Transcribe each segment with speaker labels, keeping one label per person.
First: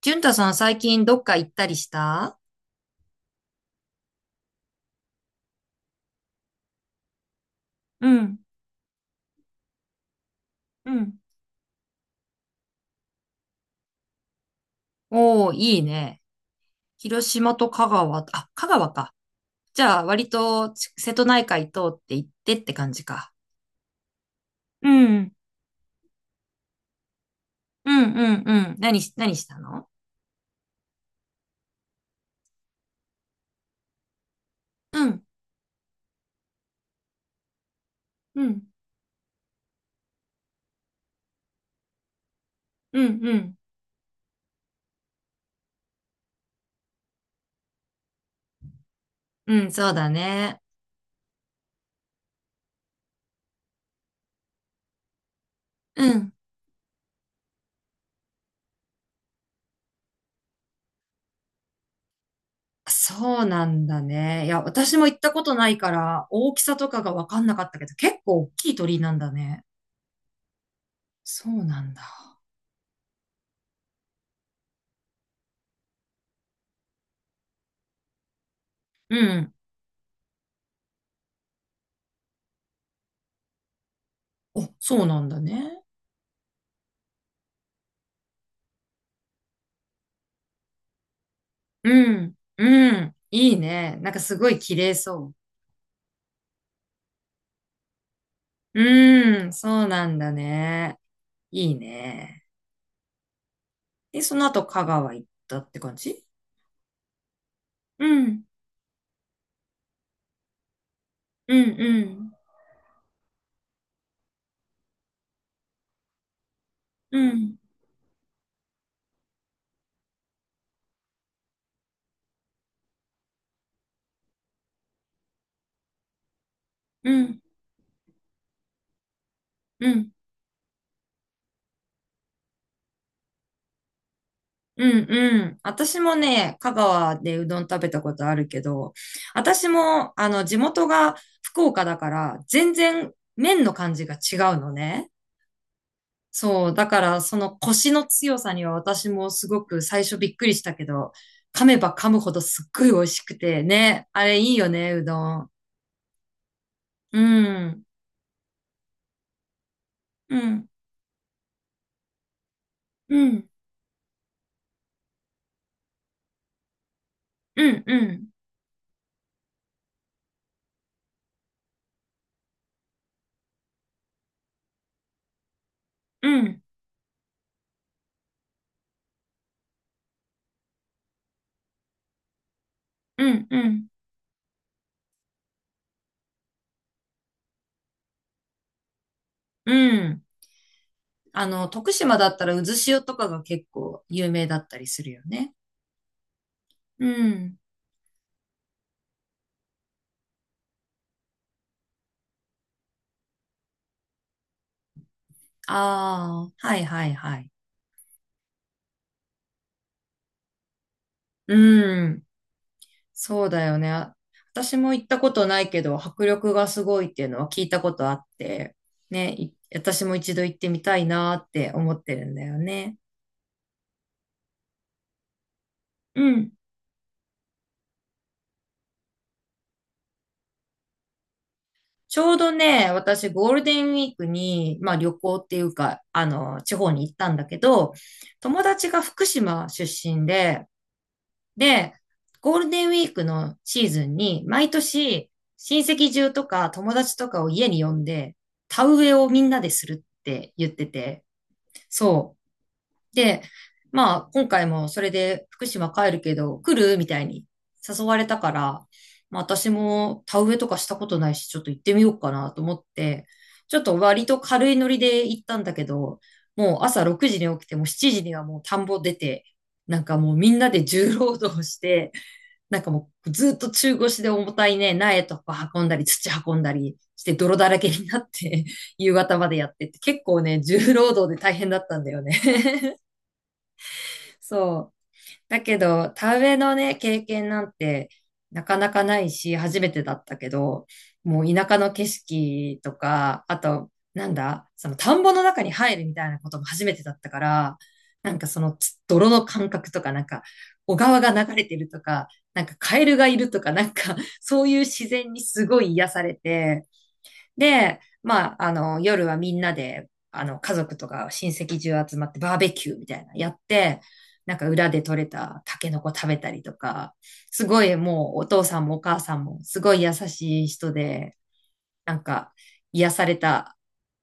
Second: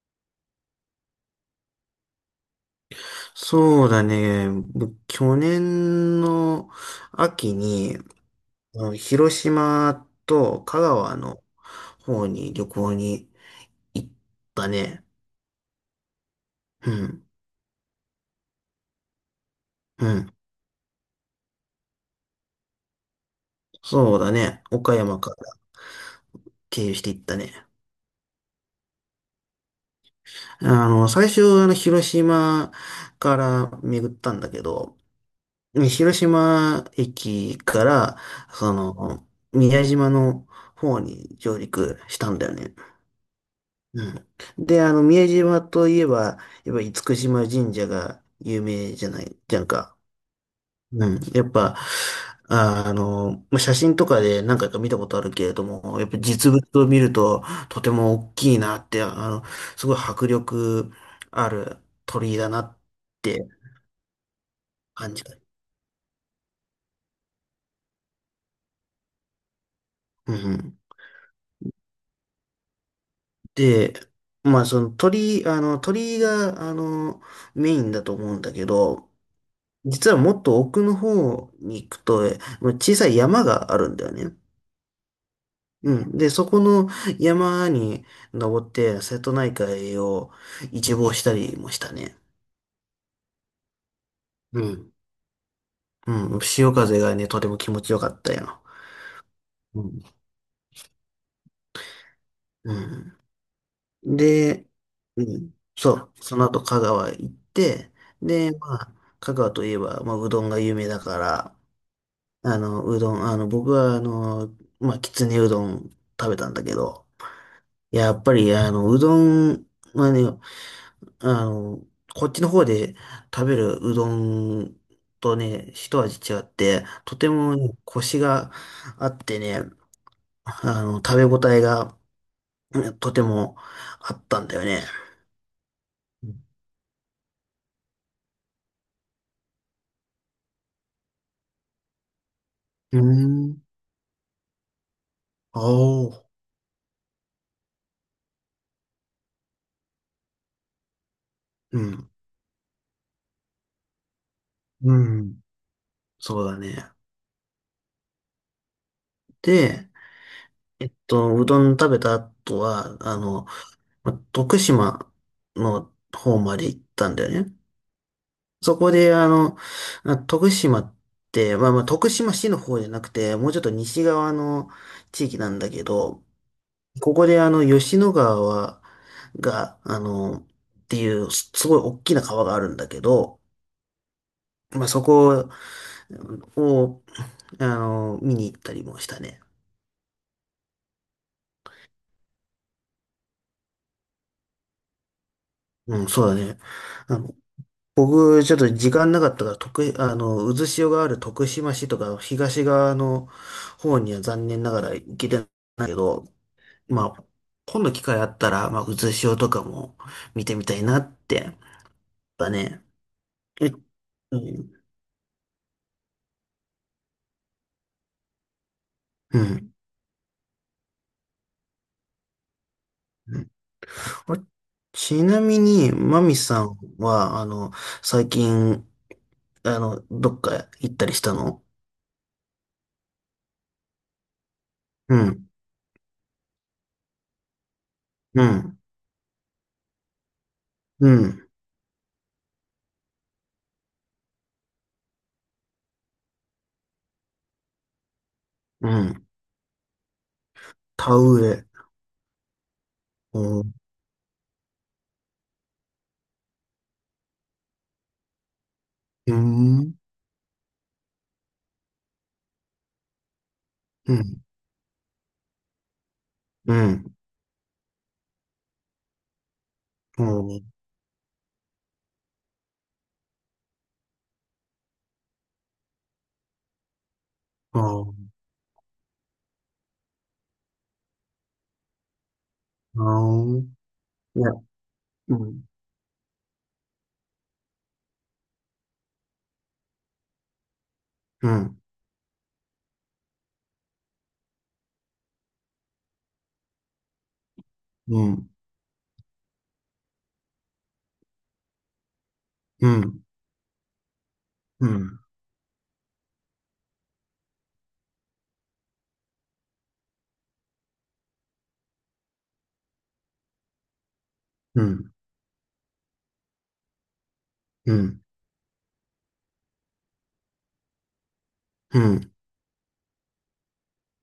Speaker 1: 淳太さん、最近どっか行ったりした？
Speaker 2: そうだね。僕、去年の秋に、
Speaker 1: うん、
Speaker 2: 広島と香
Speaker 1: う
Speaker 2: 川
Speaker 1: ん。
Speaker 2: の方に旅行に行ったね。
Speaker 1: おー、いいね。
Speaker 2: うん。
Speaker 1: 広島と香川、あ、香川か。じゃあ
Speaker 2: う
Speaker 1: 割
Speaker 2: ん。
Speaker 1: と瀬戸内海通って行ってって感じか。
Speaker 2: そうだね。
Speaker 1: う
Speaker 2: 岡
Speaker 1: ん、
Speaker 2: 山
Speaker 1: う
Speaker 2: か
Speaker 1: ん、
Speaker 2: ら経由して行ったね。
Speaker 1: うん、うん、何したの？
Speaker 2: 最初、広島から巡ったんだけど、
Speaker 1: うん、
Speaker 2: 広島駅から、
Speaker 1: うん、
Speaker 2: その、宮島の方に上陸したんだよね。
Speaker 1: うん、うん、
Speaker 2: うん。で、宮島といえば、やっぱ厳島神社が有名じゃない、じゃ
Speaker 1: う
Speaker 2: ん
Speaker 1: ん、そう
Speaker 2: か。
Speaker 1: だね。
Speaker 2: うん。やっぱ、まあ写真とかで何回か見たことあるけれども、やっ
Speaker 1: う
Speaker 2: ぱ
Speaker 1: ん。
Speaker 2: 実物を見るととても大きいなって、すごい迫力ある鳥居だなって
Speaker 1: そうなんだね。いや、私も行
Speaker 2: 感
Speaker 1: っ
Speaker 2: じ
Speaker 1: た
Speaker 2: る。
Speaker 1: ことないから大きさとかが分かんなかったけど、結構大きい鳥居なんだね。
Speaker 2: うん
Speaker 1: そうなんだ。
Speaker 2: で、まあ鳥居が、メインだと思うんだけど、
Speaker 1: うん。
Speaker 2: 実はもっと奥の方に行くと、まあ小さい山があるんだよね。
Speaker 1: お、そうなんだね。
Speaker 2: うん。で、そこの山に登って、瀬戸内海を一望したりもした
Speaker 1: う
Speaker 2: ね。
Speaker 1: ん、うん、いいね。なんかすごい
Speaker 2: う
Speaker 1: 綺
Speaker 2: ん。
Speaker 1: 麗そ
Speaker 2: うん。潮風がね、とても気持ちよかったよ。
Speaker 1: う。うん、
Speaker 2: う
Speaker 1: そう
Speaker 2: ん。
Speaker 1: なんだね。いいね。
Speaker 2: うん。
Speaker 1: で、その後
Speaker 2: で、
Speaker 1: 香川
Speaker 2: う
Speaker 1: 行っ
Speaker 2: ん。
Speaker 1: たって感
Speaker 2: そう。
Speaker 1: じ？
Speaker 2: その後、香川行って、
Speaker 1: うん、
Speaker 2: で、まあ、香川といえば、まあ、うどんが有名だか
Speaker 1: う
Speaker 2: ら、
Speaker 1: ん、うん、
Speaker 2: あの、うどん、あの、僕は、あの、まあ、きつねうどん食べたんだけど、
Speaker 1: うん、
Speaker 2: やっぱり、うどんはね、あの、こっちの方で食べるうどんとね、一味違って、
Speaker 1: う
Speaker 2: とて
Speaker 1: ん、
Speaker 2: もね、コシがあってね、
Speaker 1: うん、
Speaker 2: 食べ応えがうんとてもあったんだよね。
Speaker 1: うん、うん。私もね、香川でうどん食べたことあるけど、私も、地元が福岡だから、全
Speaker 2: う
Speaker 1: 然
Speaker 2: ん。
Speaker 1: 麺の感じが違うのね。
Speaker 2: あお
Speaker 1: そう、だからその腰の強さには私もすごく最初びっくりしたけど、噛め
Speaker 2: う
Speaker 1: ば噛
Speaker 2: ん。
Speaker 1: むほどすっごい美味しくてね、あれいいよね、
Speaker 2: う
Speaker 1: うど
Speaker 2: ん。
Speaker 1: ん。
Speaker 2: そうだね。
Speaker 1: うん、
Speaker 2: で、
Speaker 1: うん、
Speaker 2: うどん食べた後は、
Speaker 1: うん、
Speaker 2: ま徳島の方まで行ったんだよね。
Speaker 1: うん、うん、
Speaker 2: そこで、徳島って、まあ、徳島市の方じゃなくて、もうちょっと西側の地域なんだけど、
Speaker 1: うん、
Speaker 2: ここで吉野川はが、あの、っていう、すすごい大きな川があるんだけ
Speaker 1: う
Speaker 2: ど、
Speaker 1: ん、うん、
Speaker 2: まあそこを、見に行ったりもしたね。
Speaker 1: うん。徳島だったらうずしおとかが結構有名だったりするよね。
Speaker 2: うん、そうだね。
Speaker 1: う
Speaker 2: あの、
Speaker 1: ん。
Speaker 2: 僕、ちょっと時間なかったから、徳、あの、渦潮がある徳島市とか、東側の方には残念ながら行けてないけど、
Speaker 1: ああ、はいは
Speaker 2: ま
Speaker 1: い
Speaker 2: あ、
Speaker 1: はい。
Speaker 2: 今度機会あったら、まあ、うつしおとかも見てみたいなって。やっ
Speaker 1: うん。
Speaker 2: ぱね。
Speaker 1: そうだ
Speaker 2: え、
Speaker 1: よね。
Speaker 2: う
Speaker 1: 私
Speaker 2: ん。
Speaker 1: も行ったことないけど、迫力がすごいっていうのは聞いたことあって、ね、
Speaker 2: うん。
Speaker 1: 私も一度行ってみたいなって思ってるんだよね。
Speaker 2: うんあちなみに、
Speaker 1: う
Speaker 2: マミ
Speaker 1: ん。
Speaker 2: さんは、最近、どっか行ったりしたの？
Speaker 1: ちょうどね、私ゴールデンウィークに、まあ旅
Speaker 2: う
Speaker 1: 行っ
Speaker 2: ん、
Speaker 1: ていうか、地方に行ったんだけど、
Speaker 2: う
Speaker 1: 友
Speaker 2: ん、
Speaker 1: 達が福島出身で、
Speaker 2: うん、
Speaker 1: で、ゴールデンウィークのシーズンに、毎年親戚中とか友達とかを家に呼んで、田
Speaker 2: う
Speaker 1: 植え
Speaker 2: ん。
Speaker 1: をみんなでするって言って
Speaker 2: 田
Speaker 1: て、
Speaker 2: 植え。
Speaker 1: そう。で、
Speaker 2: うん、
Speaker 1: まあ、今回もそれで福島帰るけど、来るみたいに誘われたから、
Speaker 2: う
Speaker 1: まあ、私
Speaker 2: ん、
Speaker 1: も田植えとかしたことないし、ちょっと行ってみようかなと思って、ちょっと
Speaker 2: う
Speaker 1: 割と
Speaker 2: ん、
Speaker 1: 軽いノリで行ったんだけど、
Speaker 2: う
Speaker 1: もう朝
Speaker 2: ん、
Speaker 1: 6時に起きて、もう7時にはもう田んぼ出て、なんか
Speaker 2: う
Speaker 1: もうみん
Speaker 2: ん、
Speaker 1: なで重労働して、なんかもうずっと中腰で重たいね、苗とか運んだり、土運んだりして泥だら
Speaker 2: う
Speaker 1: けになっ
Speaker 2: ん、
Speaker 1: て 夕方までやってって、結構ね、重労働で大変だったんだよね。
Speaker 2: うん。いや、
Speaker 1: そう。
Speaker 2: う
Speaker 1: だ
Speaker 2: ん、
Speaker 1: けど、田植えのね、経験なんてなかなかないし、初めてだったけど、も
Speaker 2: う
Speaker 1: う田舎
Speaker 2: ん、
Speaker 1: の景色とか、あと、なんだ、その田んぼの中に入るみたいなことも初めてだったから、
Speaker 2: う
Speaker 1: なんか
Speaker 2: ん、
Speaker 1: その泥の感覚とか、なんか小川が流れてるとか、なんか
Speaker 2: うん、う
Speaker 1: カエル
Speaker 2: ん、
Speaker 1: がいるとか、なんかそういう自然にすごい癒されて、で、まあ、夜はみんなで、家族とか親戚中集まってバーベキューみたいなやって、なんか
Speaker 2: うん、
Speaker 1: 裏
Speaker 2: う
Speaker 1: で
Speaker 2: ん、
Speaker 1: 採れたタケノコ食べたりとか、すご
Speaker 2: う
Speaker 1: い
Speaker 2: ん、
Speaker 1: もうお父さんもお母さんもすごい優しい人で、なんか癒された、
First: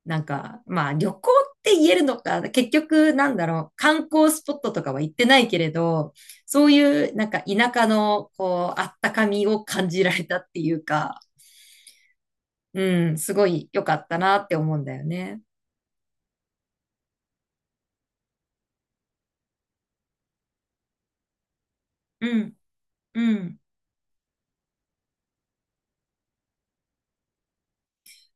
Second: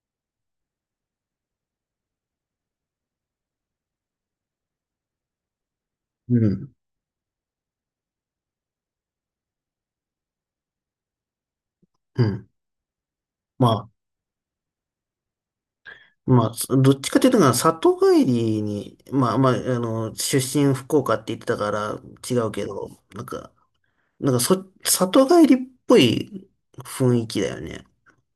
Speaker 1: なんか、まあ旅行って言えるのか、結局なんだろう、観光スポットとかは行ってないけれど、
Speaker 2: う
Speaker 1: そう
Speaker 2: ん。
Speaker 1: いうなんか田舎のこう、あったかみを感じられたっていうか、
Speaker 2: うん。
Speaker 1: うん、すごい
Speaker 2: ま
Speaker 1: 良かったなって思うんだよね。
Speaker 2: あ、まあ、どっちかというと、里帰りに、まあまあ、出身福岡って言ってたから違
Speaker 1: う
Speaker 2: う
Speaker 1: ん、
Speaker 2: けど、なん
Speaker 1: う
Speaker 2: か、
Speaker 1: ん。
Speaker 2: なんかそ、里帰りっぽい雰囲気だよね。なん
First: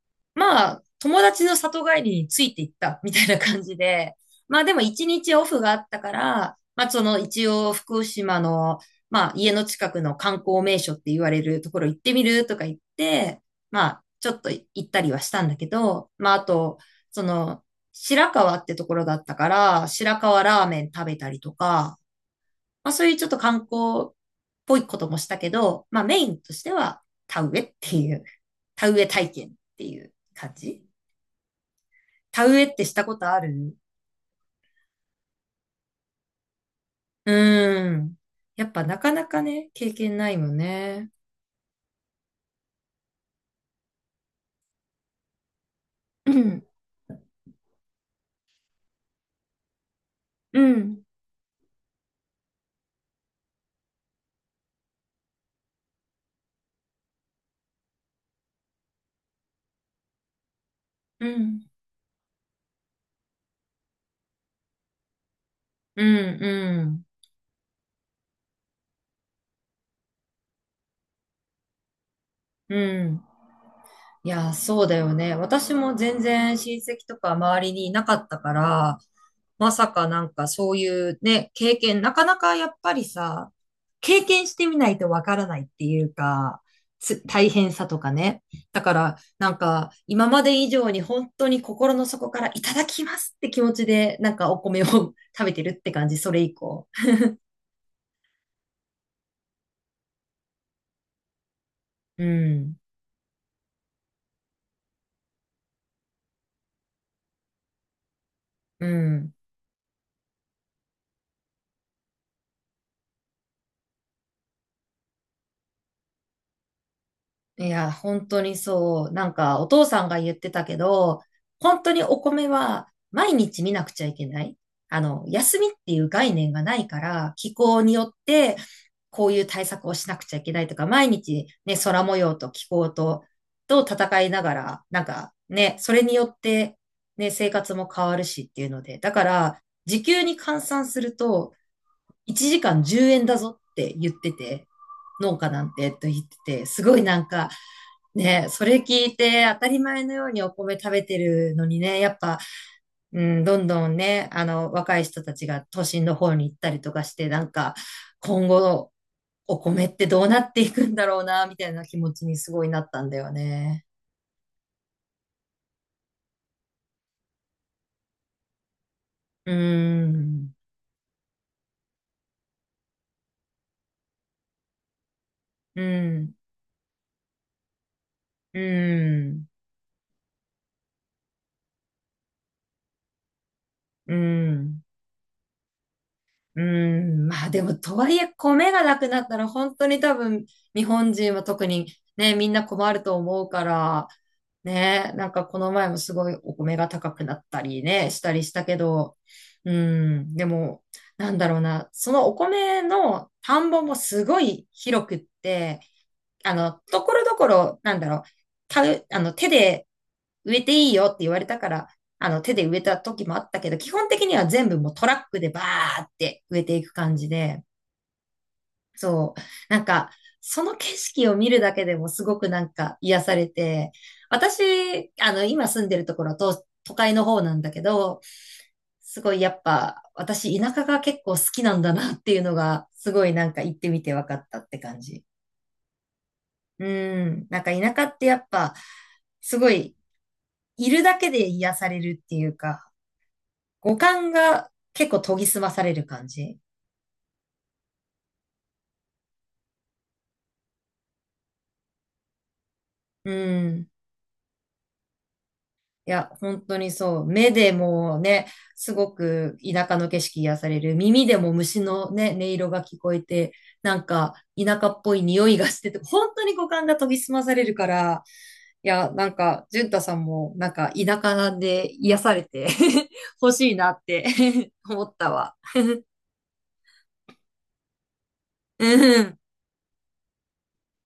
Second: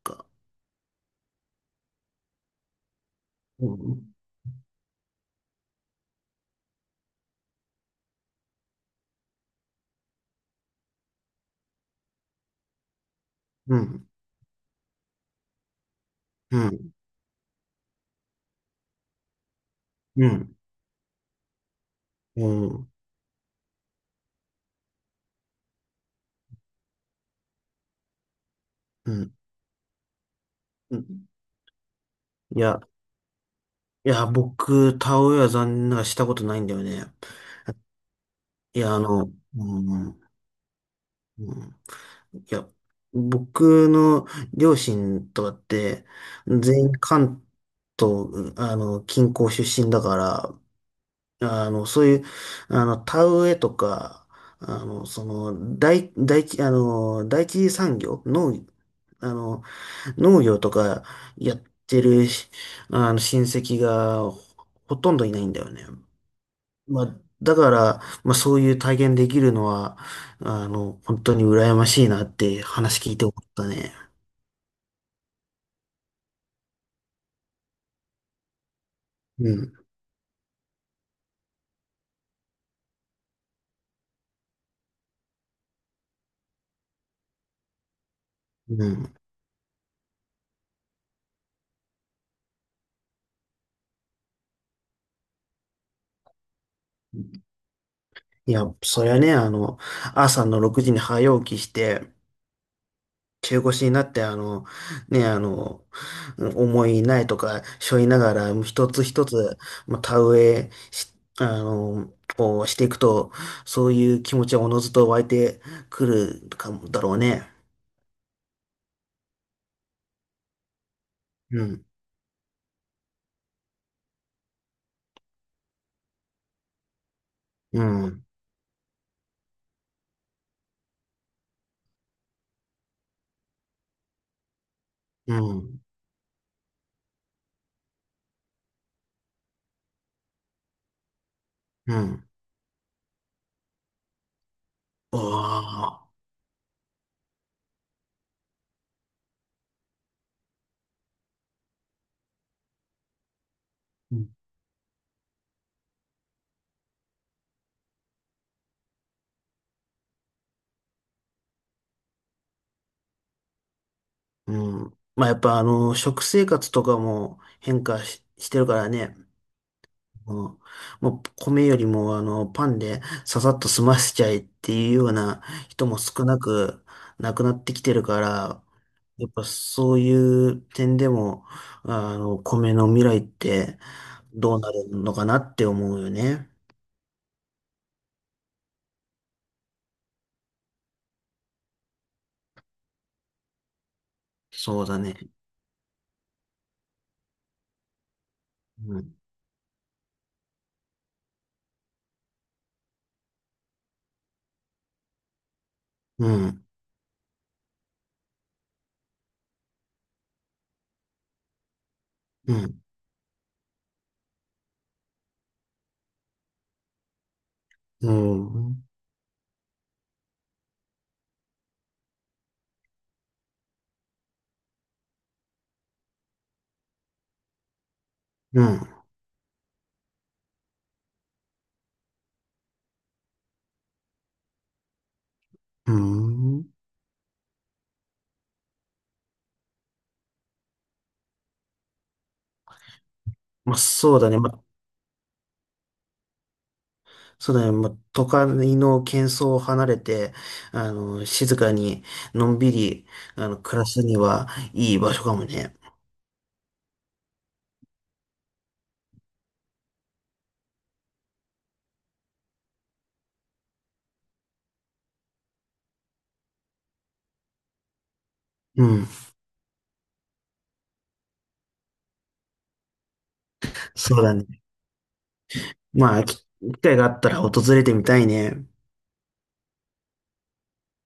Speaker 2: か。
Speaker 1: まあ、友達の里帰りについていったみたいな感
Speaker 2: う
Speaker 1: じで、
Speaker 2: ん、
Speaker 1: まあでも一日オフがあったから、まあその一応福島の、まあ家の近くの観光名所って言われるところ行ってみるとか言って、
Speaker 2: う
Speaker 1: まあ
Speaker 2: ん、
Speaker 1: ちょっと行ったりはしたんだけど、まああ
Speaker 2: う
Speaker 1: と、
Speaker 2: ん、
Speaker 1: その白川ってところだったから、白
Speaker 2: う
Speaker 1: 川
Speaker 2: ん、
Speaker 1: ラーメン食べたりとか、
Speaker 2: う
Speaker 1: ま
Speaker 2: ん、
Speaker 1: あそういうちょっと観光っぽいこともしたけど、まあメインとしては田植えっていう、田植え
Speaker 2: う
Speaker 1: 体
Speaker 2: ん。
Speaker 1: 験っていう感じ。
Speaker 2: うん。
Speaker 1: 田
Speaker 2: い
Speaker 1: 植えっ
Speaker 2: や、
Speaker 1: てしたことある？
Speaker 2: いや、僕、田植えは残念ながらしたことないんだよね。
Speaker 1: うーん。やっ
Speaker 2: い
Speaker 1: ぱ
Speaker 2: や、
Speaker 1: なかなかね、経
Speaker 2: う
Speaker 1: 験
Speaker 2: ん、
Speaker 1: ないもんね。
Speaker 2: うん。いや、僕の両親とかって、
Speaker 1: うん、
Speaker 2: 全員関東、近郊出身だか
Speaker 1: う
Speaker 2: ら、
Speaker 1: ん、
Speaker 2: あの、そういう、あの、田植えとか、その、大地、あの、第一次産業、農、あの、農業とか
Speaker 1: う
Speaker 2: やっ
Speaker 1: ん、
Speaker 2: てるし、親戚がほとんどいないんだよね。
Speaker 1: うん、う
Speaker 2: ま
Speaker 1: ん、
Speaker 2: あ、だから、まあ、そういう体験できるのは、本当に羨ましいなって
Speaker 1: う
Speaker 2: 話聞い
Speaker 1: ん。
Speaker 2: て思ったね。
Speaker 1: いや、そうだよね。私も全然親戚とか周りにいなかったから、
Speaker 2: う
Speaker 1: ま
Speaker 2: ん。
Speaker 1: さかなんかそういうね、経験、なかなかやっぱりさ、経験してみないとわからないっていうか、大変さとかね。だ
Speaker 2: う
Speaker 1: か
Speaker 2: ん。
Speaker 1: らなんか今まで以上に本当に心の底からいただきますって気持ちでなんかお米を 食べてるって感じ、それ以降。
Speaker 2: いや、そりゃね、朝の6時に早起きして、
Speaker 1: うん、
Speaker 2: 中腰になって、ね、あの、重い苗とか背負いながら、
Speaker 1: う
Speaker 2: 一つ一
Speaker 1: ん。
Speaker 2: つ、まあ、田植えし、あの、をしていくと、そういう気持ちはおのずと湧いてくるかもだろうね。
Speaker 1: いや、本当にそう。なんか、お父さんが言ってたけど、
Speaker 2: う
Speaker 1: 本
Speaker 2: ん、
Speaker 1: 当にお米は毎日見なくちゃいけない。休みっていう概念がないから、気候
Speaker 2: う
Speaker 1: によっ
Speaker 2: ん、
Speaker 1: てこういう対策をしなくちゃいけないとか、毎日ね、空模様と気候と戦いながら、なんか
Speaker 2: う
Speaker 1: ね、
Speaker 2: ん、
Speaker 1: それによってね、生活も変わるしっていうので、だから、時給に換算すると、
Speaker 2: うん。
Speaker 1: 1時間10円だぞって言ってて、
Speaker 2: あ
Speaker 1: 農家なんてと
Speaker 2: あ、
Speaker 1: 言ってて、すごいなんか、ね、それ聞いて当たり前のようにお米食べてるのにね、やっぱ、うん、どんどん
Speaker 2: う
Speaker 1: ね、
Speaker 2: ん。
Speaker 1: 若い人たちが都心の方に行ったりとかして、なんか、今後、お米ってどうなっていくんだろうな、みたいな気持ちにすごいなったんだよね。
Speaker 2: うん。まあ、やっぱ、食生活とかも変化し、してるからね。
Speaker 1: うん、
Speaker 2: ももう米よりもあのパンでささっと済ませちゃえっていうような
Speaker 1: う
Speaker 2: 人も少
Speaker 1: ん、
Speaker 2: なくなくなってきてるか
Speaker 1: う
Speaker 2: ら、やっぱ
Speaker 1: ん、
Speaker 2: そういう点でも、米の未来って
Speaker 1: う
Speaker 2: どうな
Speaker 1: ん。
Speaker 2: るのかなって思うよね。
Speaker 1: うーん、まあでも、とはいえ、米がなくなったら、本当に多分、日本人は特にね、みんな困ると思うから、
Speaker 2: そうだ
Speaker 1: ね、
Speaker 2: ね。
Speaker 1: なんかこの前もすごいお米が高くなったりね、したりしたけ
Speaker 2: うん。
Speaker 1: ど、うん、でも、なんだろうな、そのお米の田んぼもすごい広くって、
Speaker 2: うん。
Speaker 1: ところどころ、なんだろう、た、手で植えていいよって言われたから、手
Speaker 2: う
Speaker 1: で植え
Speaker 2: ん。
Speaker 1: た時もあったけど、基本的には全部もうトラックでバーって植えていく感じで、
Speaker 2: うん。
Speaker 1: そう。なんか、その景色を見るだけでもすごくなんか癒されて、私、今住んでるところは都会の方なんだけど、
Speaker 2: うん。
Speaker 1: すごいやっぱ、私田舎が結構好きなんだなっていうのが、すごいなんか行ってみて分かったって感じ。
Speaker 2: うん。
Speaker 1: うん。なんか田舎ってやっぱ、すごい、いるだけで癒されるっていうか、
Speaker 2: まあ
Speaker 1: 五
Speaker 2: そう
Speaker 1: 感
Speaker 2: だね。まあ
Speaker 1: が結構研ぎ澄まされる感じ。
Speaker 2: そうだね。まあ都会の喧騒を離れて、静かに、のんびり、
Speaker 1: う
Speaker 2: 暮ら
Speaker 1: ん。
Speaker 2: すにはいい場所かもね。
Speaker 1: いや、本当にそう。目でもね、すごく田舎の景色癒される。耳でも虫のね、音色が聞こえて、なんか田舎っぽい匂いがしてて、本当に五感が研ぎ澄まされるから、
Speaker 2: う
Speaker 1: い
Speaker 2: ん。
Speaker 1: や、なんか、淳太さんも、なんか、田舎で癒されて 欲しいなっ
Speaker 2: そう
Speaker 1: て
Speaker 2: だね。
Speaker 1: 思ったわ。
Speaker 2: まあ、機会があったら訪れてみたいね。
Speaker 1: うん。